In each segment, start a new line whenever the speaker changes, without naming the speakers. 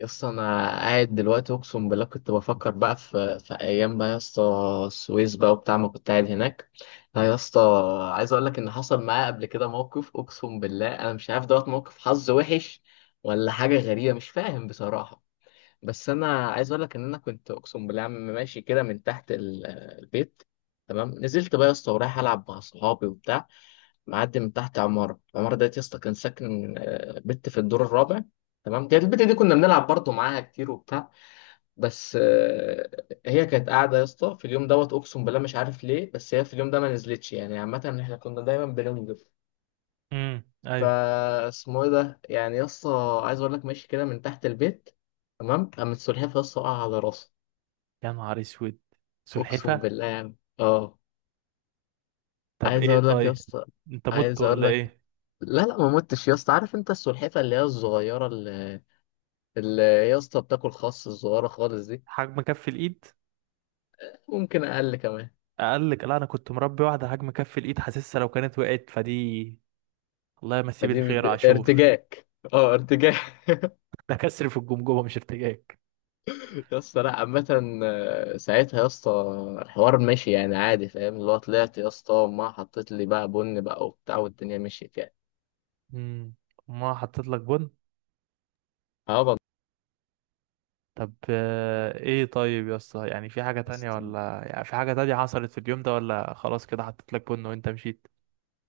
يا اسطى، انا قاعد دلوقتي اقسم بالله كنت بفكر بقى في ايام بقى يا اسطى، السويس بقى وبتاع ما كنت قاعد هناك. لا يا اسطى، عايز اقول لك ان حصل معايا قبل كده موقف. اقسم بالله انا مش عارف، دوت موقف حظ وحش ولا حاجه غريبه، مش فاهم بصراحه. بس انا عايز اقول لك ان انا كنت اقسم بالله عم ماشي كده من تحت البيت. تمام، نزلت بقى يا اسطى ورايح العب مع صحابي وبتاع، معدي من تحت العمارة ديت. يا اسطى كان ساكن بنت في الدور الرابع. تمام، كانت البت دي كنا بنلعب برضه معاها كتير وبتاع. بس هي كانت قاعدة يا اسطى في اليوم دوت. أقسم بالله مش عارف ليه، بس هي في اليوم ده ما نزلتش يعني. عامة احنا كنا دايما بننزل.
ايوه.
فا اسمه ايه ده يعني يا اسطى، عايز اقول لك ماشي كده من تحت البيت. تمام، قامت سلحفاة يا اسطى وقع على راسها.
يا نهار اسود.
أقسم
سلحفه؟
بالله يعني
طب
عايز
ايه
اقول لك يا
طيب،
اسطى،
انت مت
عايز اقول
ولا
لك.
ايه؟
لا لا، ما متش يا اسطى. عارف انت السلحفاه اللي هي الصغيره اللي يا اسطى بتاكل خس، الصغيره خالص دي.
حجم كف الايد.
ممكن اقل كمان.
اقل لك؟ لا، انا كنت مربي واحده حجم كف الايد، حاسسها لو كانت وقعت فدي. الله يمسيه
فدي
بالخير عاشور.
ارتجاك. اه ارتجاك.
ده كسر في الجمجمه مش ارتجاج.
يا اسطى لا، عامة ساعتها يا اسطى الحوار ماشي يعني عادي فاهم. اللي هو طلعت يا اسطى وما حطيت لي بقى بن بقى وبتاع، والدنيا مشيت يعني.
امم ما حطيت لك بن.
اه والله.
طب ايه طيب يا اسطى؟ يعني في حاجه
يا
تانية،
اسطى
ولا يعني في حاجه تانية حصلت في اليوم ده، ولا خلاص كده حطيت لك بن وانت مشيت؟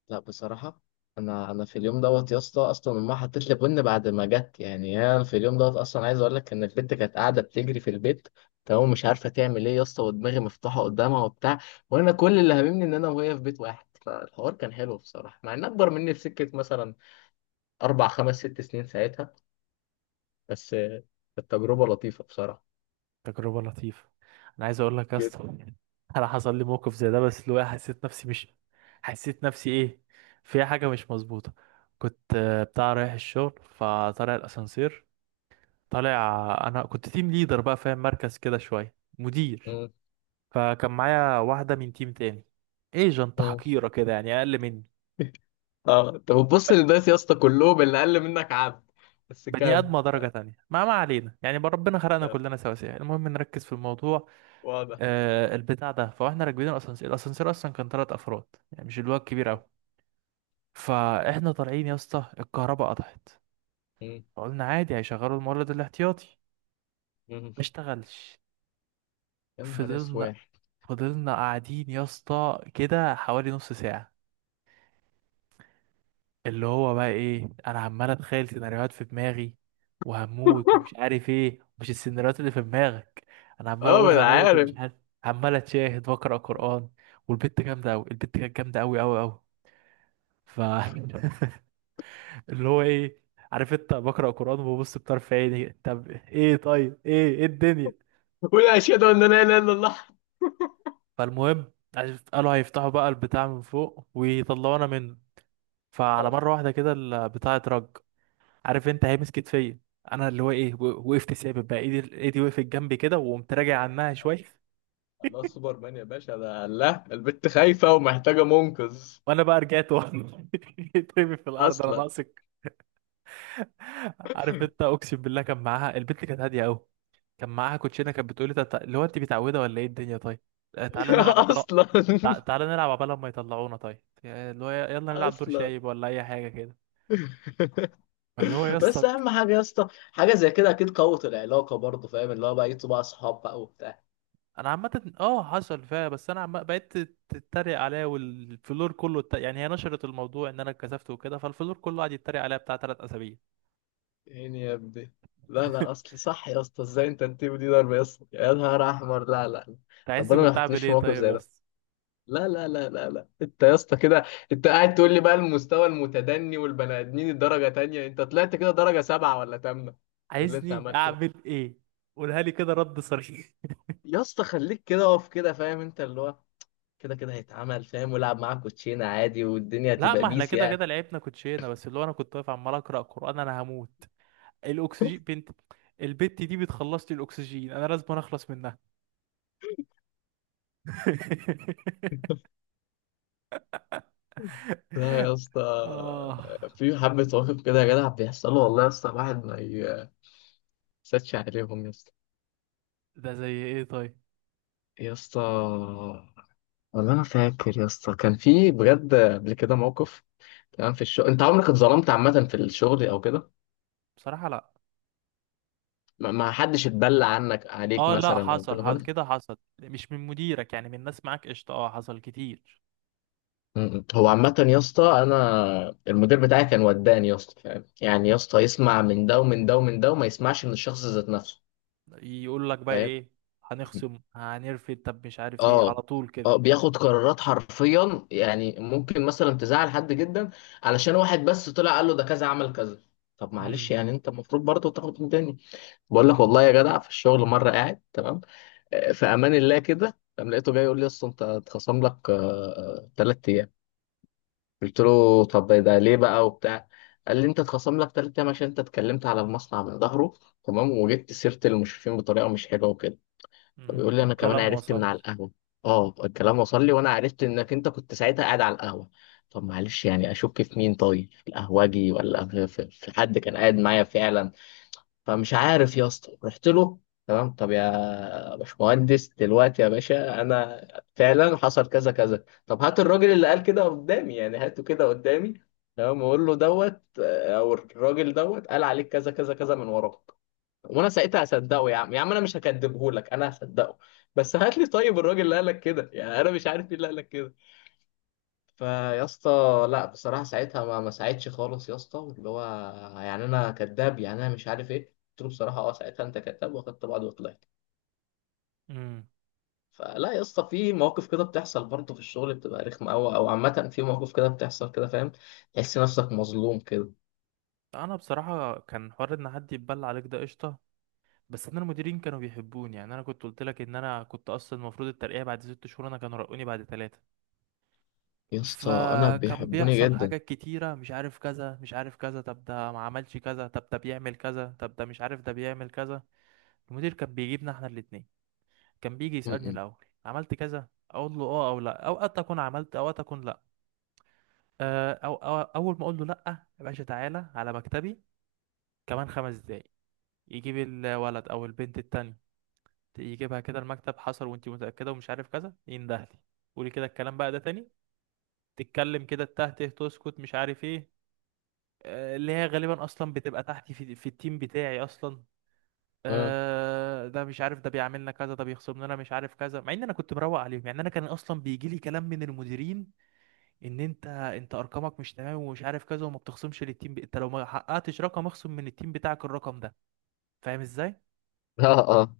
لا، بصراحة أنا في اليوم دوت يا اسطى أصلا أمها حطت لي بن بعد ما جت يعني. أنا في اليوم دوت أصلا عايز أقول لك إن البنت كانت قاعدة بتجري في البيت. تمام، مش عارفة تعمل إيه يا اسطى، ودماغي مفتوحة قدامها وبتاع. وأنا كل اللي هاممني إن أنا وهي في بيت واحد، فالحوار كان حلو بصراحة مع إن أكبر مني بسكة مثلا 4 5 6 سنين ساعتها. بس التجربة لطيفة بصراحة
تجربة لطيفة. انا عايز اقول لك يا
جدا.
اسطى، انا حصل لي موقف زي ده، بس اللي هو حسيت نفسي مش، حسيت نفسي ايه، فيها حاجة مش مظبوطة. كنت بتاع رايح الشغل، فطالع الاسانسير. طالع، انا كنت تيم ليدر بقى فاهم، مركز كده شوية مدير.
مم.
فكان معايا واحدة من تيم تاني، ايجنت
مم.
حقيرة كده يعني، اقل مني.
أه أنت بتبص للناس يا اسطى كلهم اللي أقل منك عبد. بس
بني
كام
ادمه
كام
درجه تانية، ما علينا يعني بقى، ربنا خلقنا
كام
كلنا سواسية، المهم نركز في الموضوع.
واضح.
البتاع ده، فاحنا راكبين الاسانسير. الاسانسير اصلا كان 3 افراد، يعني مش اللي هو الكبير قوي. فاحنا طالعين يا اسطى، الكهرباء قطعت. فقلنا عادي، هيشغلوا المولد الاحتياطي.
مم.
ما اشتغلش.
يا نهار
فضلنا
اسود.
فضلنا قاعدين يا اسطى كده حوالي نص ساعة. اللي هو بقى ايه، انا عمال اتخيل سيناريوهات في دماغي، وهموت ومش عارف ايه، مش السيناريوهات اللي في دماغك. انا عمال
اه
اقول
ما انا
هموت
عارف.
ومش عارف. عمال اتشاهد واقرا قرآن. والبت جامدة قوي، البت كانت جامدة قوي قوي قوي. ف اللي هو ايه، عارف انت، بقرا قران وببص بطرف عيني. طب ايه طيب ايه، ايه الدنيا؟
قول اشهد ان لا اله الا الله.
فالمهم، قالوا هيفتحوا بقى البتاع من فوق ويطلعونا منه. فعلى
آه،
مره واحده كده البتاع اترج. عارف انت، هيمس كتفيا. انا اللي هو ايه، وقفت ثابت بقى، ايدي ايدي وقفت جنبي كده، وقمت راجع عنها
آه.
شويه.
الله سوبرمان يا باشا، ده الله. البت خايفه ومحتاجه منقذ.
وانا بقى رجعت ورا اترمي في الارض، انا
اصلا.
ناقصك؟ عارف انت، اقسم بالله كان معاها، البنت كانت هاديه قوي. كان معاها كوتشينه كانت بتقولي طب، اللي هو انت متعوده ولا ايه الدنيا؟ طيب. تعالى نلعب عبالة.
اصلا.
تعالى نلعب عبالة ما يطلعونا طيب، اللي هو، يلا نلعب دور
اصلا.
شايب ولا اي حاجه كده. فاللي هو يا
بس
اسطى،
اهم حاجه يا اسطى، حاجه زي كده اكيد قوت العلاقه برضه، فاهم اللي هو بقى يبقوا بقى اصحاب بقى وبتاع.
انا عامه اه حصل فيها، بس انا عم بقيت تتريق عليا، والفلور كله، يعني هي نشرت الموضوع ان انا اتكسفت وكده، فالفلور كله قعد يتريق عليا بتاع 3 اسابيع.
يعني يا ابني، لا لا، اصل صح يا اسطى. ازاي انت التيم دي ضرب يا اسطى؟ يا نهار احمر. لا لا،
انت عايزني
ربنا ما
كنت اعمل
يحطنيش في
ايه
موقف
طيب
زي
يا
ده.
اسطى؟
لا لا لا لا لا، انت يا اسطى كده. انت قاعد تقول لي بقى المستوى المتدني والبني ادمين الدرجه تانية، انت طلعت كده درجه سبعه ولا تامنه باللي انت
عايزني
عملته ده.
اعمل ايه؟ قولها لي كده، رد صريح.
يا اسطى خليك كده، اقف كده فاهم انت اللي هو، كده كده هيتعمل فاهم. ولعب معاك كوتشينه عادي والدنيا
لا،
هتبقى
ما احنا
بيس
كده
يعني.
كده لعبنا كوتشينه، بس اللي هو انا كنت واقف عمال اقرا قران، انا هموت. الاكسجين بنت. البت دي بتخلص لي الاكسجين، انا لازم اخلص منها.
لا يا اسطى،
اه.
في حبة مواقف كده يا جدع بيحصلوا والله يا اسطى، الواحد ما يسدش عليهم يا اسطى.
ده زي ايه طيب؟
يا اسطى والله انا فاكر يا اسطى كان في بجد قبل كده موقف. تمام، في الشغل انت عمرك اتظلمت عامه في الشغل او كده؟
بصراحة لا.
ما حدش اتبلى عنك عليك
اه لا،
مثلا او
حصل
كده
حصل
خالص؟
كده، حصل مش من مديرك يعني، من ناس معاك قشطة، اه حصل كتير.
م-م. هو عامه يا اسطى انا المدير بتاعي كان وداني يا اسطى، فاهم يعني يا اسطى يسمع من ده ومن ده ومن ده وما يسمعش من الشخص ذات نفسه.
يقول لك بقى
فاهم.
ايه؟ هنخصم، هنرفد، طب مش عارف ايه،
اه
على طول كده.
اه، بياخد قرارات حرفيا يعني. ممكن مثلا تزعل حد جدا علشان واحد بس طلع قال له ده كذا عمل كذا. طب معلش
امم
يعني، انت المفروض برضه تاخد من تاني. بقول لك والله يا جدع، في الشغل مره قاعد تمام في امان الله كده، قام لقيته جاي يقول لي اصل انت اتخصم لك 3 ايام. قلت له طب ده ليه بقى وبتاع؟ قال لي انت اتخصم لك ثلاث ايام عشان انت اتكلمت على المصنع من ظهره. تمام، وجبت سيره المشرفين بطريقه مش حلوه وكده. فبيقول لي انا كمان
والكلام
عرفت من
وصلني.
على القهوه. اه الكلام وصل لي وانا عرفت انك انت كنت ساعتها قاعد على القهوه. طب معلش يعني، اشك في مين طيب؟ في القهوجي ولا في حد كان قاعد معايا فعلا؟ فمش عارف يا اسطى، رحت له. تمام، طب يا باشمهندس دلوقتي يا باشا، انا فعلا حصل كذا كذا. طب هات الراجل اللي قال كده قدامي، يعني هاته كده قدامي. تمام، واقول له دوت او الراجل دوت قال عليك كذا كذا كذا من وراك. وانا ساعتها هصدقه يا عم يا عم، انا مش هكدبه لك، انا هصدقه. بس هات لي طيب الراجل اللي قال لك كده، يعني انا مش عارف مين اللي قال لك كده. فيا اسطى، لا بصراحه ساعتها ما ساعدش خالص يا اسطى. اللي هو يعني انا كذاب؟ يعني انا مش عارف ايه، قلت له بصراحه ساعتها انت كذاب، واخدت بعض وطلعت.
امم
فلا يا اسطى، في مواقف كده بتحصل برضه في الشغل بتبقى رخمه قوي، او عامه في مواقف كده بتحصل كده فاهم، تحس نفسك مظلوم كده.
انا بصراحة كان حوار ان حد يتبلى عليك ده قشطة. بس انا المديرين كانوا بيحبوني يعني، انا كنت قلت لك ان انا كنت اصلا المفروض الترقية بعد 6 شهور، انا كانوا رقوني بعد 3.
يا اسطى انا
فكان
بيحبوني
بيحصل
جدا.
حاجات كتيرة، مش عارف كذا، مش عارف كذا، طب ده ما عملش كذا، طب ده بيعمل كذا، طب ده مش عارف، ده بيعمل كذا. المدير كان بيجيبنا احنا الاتنين. كان بيجي يسألني
م-م.
الاول عملت كذا، اقول له اه او لا، اوقات اكون عملت، اوقات اكون لا. أو اول ما اقول له لا، يا باشا تعالى على مكتبي كمان 5 دقايق. يجيب الولد او البنت التانية، يجيبها كده المكتب، حصل وانت متأكدة ومش عارف كذا، يندهلي. قولي كده الكلام بقى ده تاني. تتكلم كده، التاه ته تسكت مش عارف ايه. اللي هي غالبا اصلا بتبقى تحتي في التيم بتاعي اصلا.
م.
آه ده مش عارف، ده بيعملنا كذا، ده بيخصم لنا مش عارف كذا، مع ان انا كنت مروق عليهم يعني، انا كان اصلا بيجي لي كلام من المديرين ان انت ارقامك مش تمام ومش عارف كذا، وما بتخصمش للتيم، انت لو ما حققتش رقم اخصم من التيم بتاعك الرقم ده. فاهم ازاي.
اه اه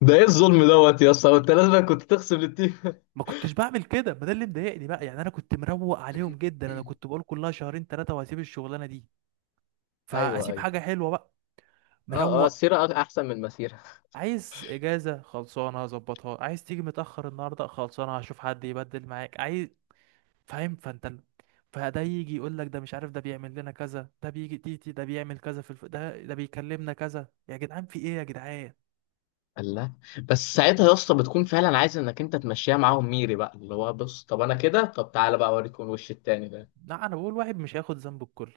ده ايه
فاللي هو
الظلم دوت يا اسطى؟ انت لازم كنت تخصم للتيم.
ما كنتش بعمل كده، ما ده اللي مضايقني بقى يعني، انا كنت مروق عليهم جدا، انا كنت بقول كلها شهرين ثلاثه وهسيب الشغلانه دي،
ايوه
فاسيب
ايوه.
حاجه حلوه بقى.
اه اه
مروق.
السيره احسن من المسيره.
عايز اجازه خلصانه هظبطها، عايز تيجي متاخر النهارده خلصانه هشوف حد يبدل معاك، عايز، فاهم. فده يجي يقول لك، ده مش عارف، ده بيعمل لنا كذا، ده بيجي تيتي، ده بيعمل كذا، ده بيكلمنا كذا، يا جدعان في ايه يا جدعان؟
الله. بس ساعتها يا اسطى بتكون فعلا عايز انك انت تمشيها معاهم ميري بقى. اللي هو بص، طب انا كده؟ طب تعالى بقى اوريك الوش التاني ده.
لا، انا بقول واحد مش هياخد ذنب الكل،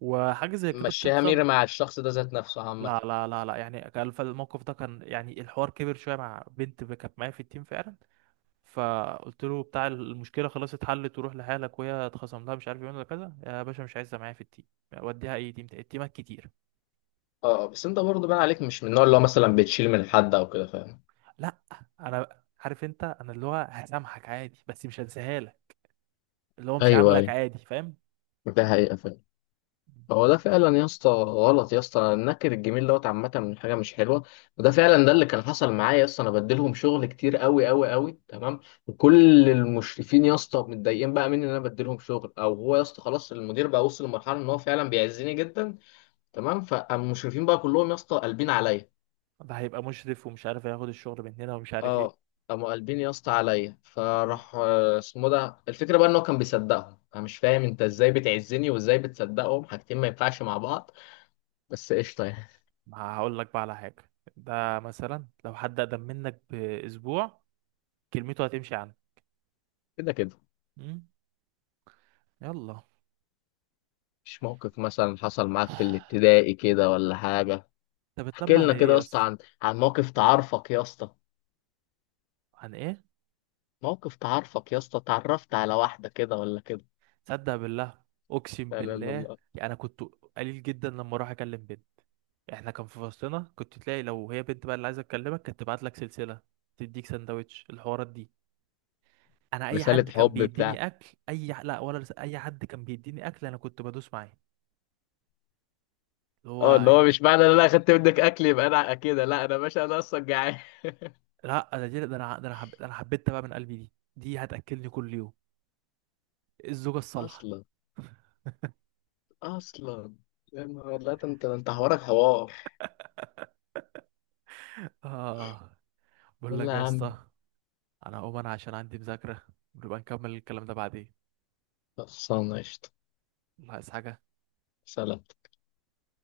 وحاجه زي كده
مشيها
بتحصل.
ميري مع الشخص ده ذات نفسه عامة.
لا، لا، لا، لا، يعني كان فالموقف ده، كان يعني الحوار كبر شويه مع بنت كانت معايا في التيم فعلا. فقلت له بتاع، المشكله خلاص اتحلت وروح لحالك، وهي اتخصم لها مش عارف ايه ولا كذا يا باشا، مش عايزها معايا في التيم، وديها اي تيم تاني. التيمات كتير.
اه بس انت برضه بقى عليك مش من النوع اللي هو مثلا بتشيل من حد او كده فاهم.
لا، انا عارف انت، انا اللي هو هسامحك عادي، بس مش هنساها لك. اللي هو مش
ايوه
عاملك
ايوه،
عادي، فاهم.
ده حقيقة فعلا. هو ده فعلا يا اسطى غلط يا اسطى، النكر الجميل دوت عامه من حاجه مش حلوه. وده فعلا ده اللي كان حصل معايا يا اسطى، انا بديلهم شغل كتير قوي قوي قوي تمام. وكل المشرفين يا اسطى متضايقين بقى مني ان انا بديلهم شغل. او هو يا اسطى خلاص المدير بقى وصل لمرحله ان هو فعلا بيعزني جدا. تمام، فالمشرفين بقى كلهم يا اسطى قلبين عليا.
ده هيبقى مشرف، ومش عارف هياخد الشغل مننا، ومش عارف ايه.
اه، قاموا قلبين يا اسطى عليا.
مم.
فراح اسمه ده، الفكره بقى ان هو كان بيصدقهم. انا مش فاهم انت ازاي بتعزني وازاي بتصدقهم؟ حاجتين ما ينفعش مع بعض. بس قشطه يعني.
ما هقول لك بقى على حاجه. ده مثلا لو حد اقدم منك باسبوع، كلمته هتمشي
كده كده.
عنه. يلا.
مش موقف مثلا حصل معاك في الابتدائي كده ولا حاجة؟
انت
احكي
بتلمع
لنا
لإيه
كده يا
يا
اسطى
اسطى؟
عن موقف تعرفك يا اسطى.
عن ايه؟
موقف تعرفك يا اسطى، تعرفت على واحدة كده ولا كده؟
صدق بالله. اقسم
لا لا
بالله.
لا لا.
يعني انا كنت قليل جدا لما اروح اكلم بنت. احنا كان في فصلنا، كنت تلاقي لو هي بنت بقى اللي عايزه تكلمك، كانت تبعت لك سلسله، تديك سندوتش، الحوارات دي. انا اي حد
رسالة
كان
حب بتاع؟
بيديني اكل، لا، اي حد كان بيديني اكل انا كنت بدوس معاه. اللي
اه
هو
اللي
دي...
هو مش معنى ان انا اخدت منك اكل يبقى انا كده، لا انا باشا انا اصلا جعان.
لا، ده دي... ده انا ده انا, حب... ده أنا حبيتها بقى من قلبي، دي هتاكلني كل يوم. الزوجه الصالحه.
اصلا. اصلا. يا نهار، لا ده انت حوارك حوار.
اه. بقول
يلا
لك
يا
يا
عم.
اسطى، انا هقوم انا عشان عندي مذاكرة، ونبقى نكمل الكلام ده بعدين.
خلصانة قشطة.
الله، عايز حاجة؟
سلام.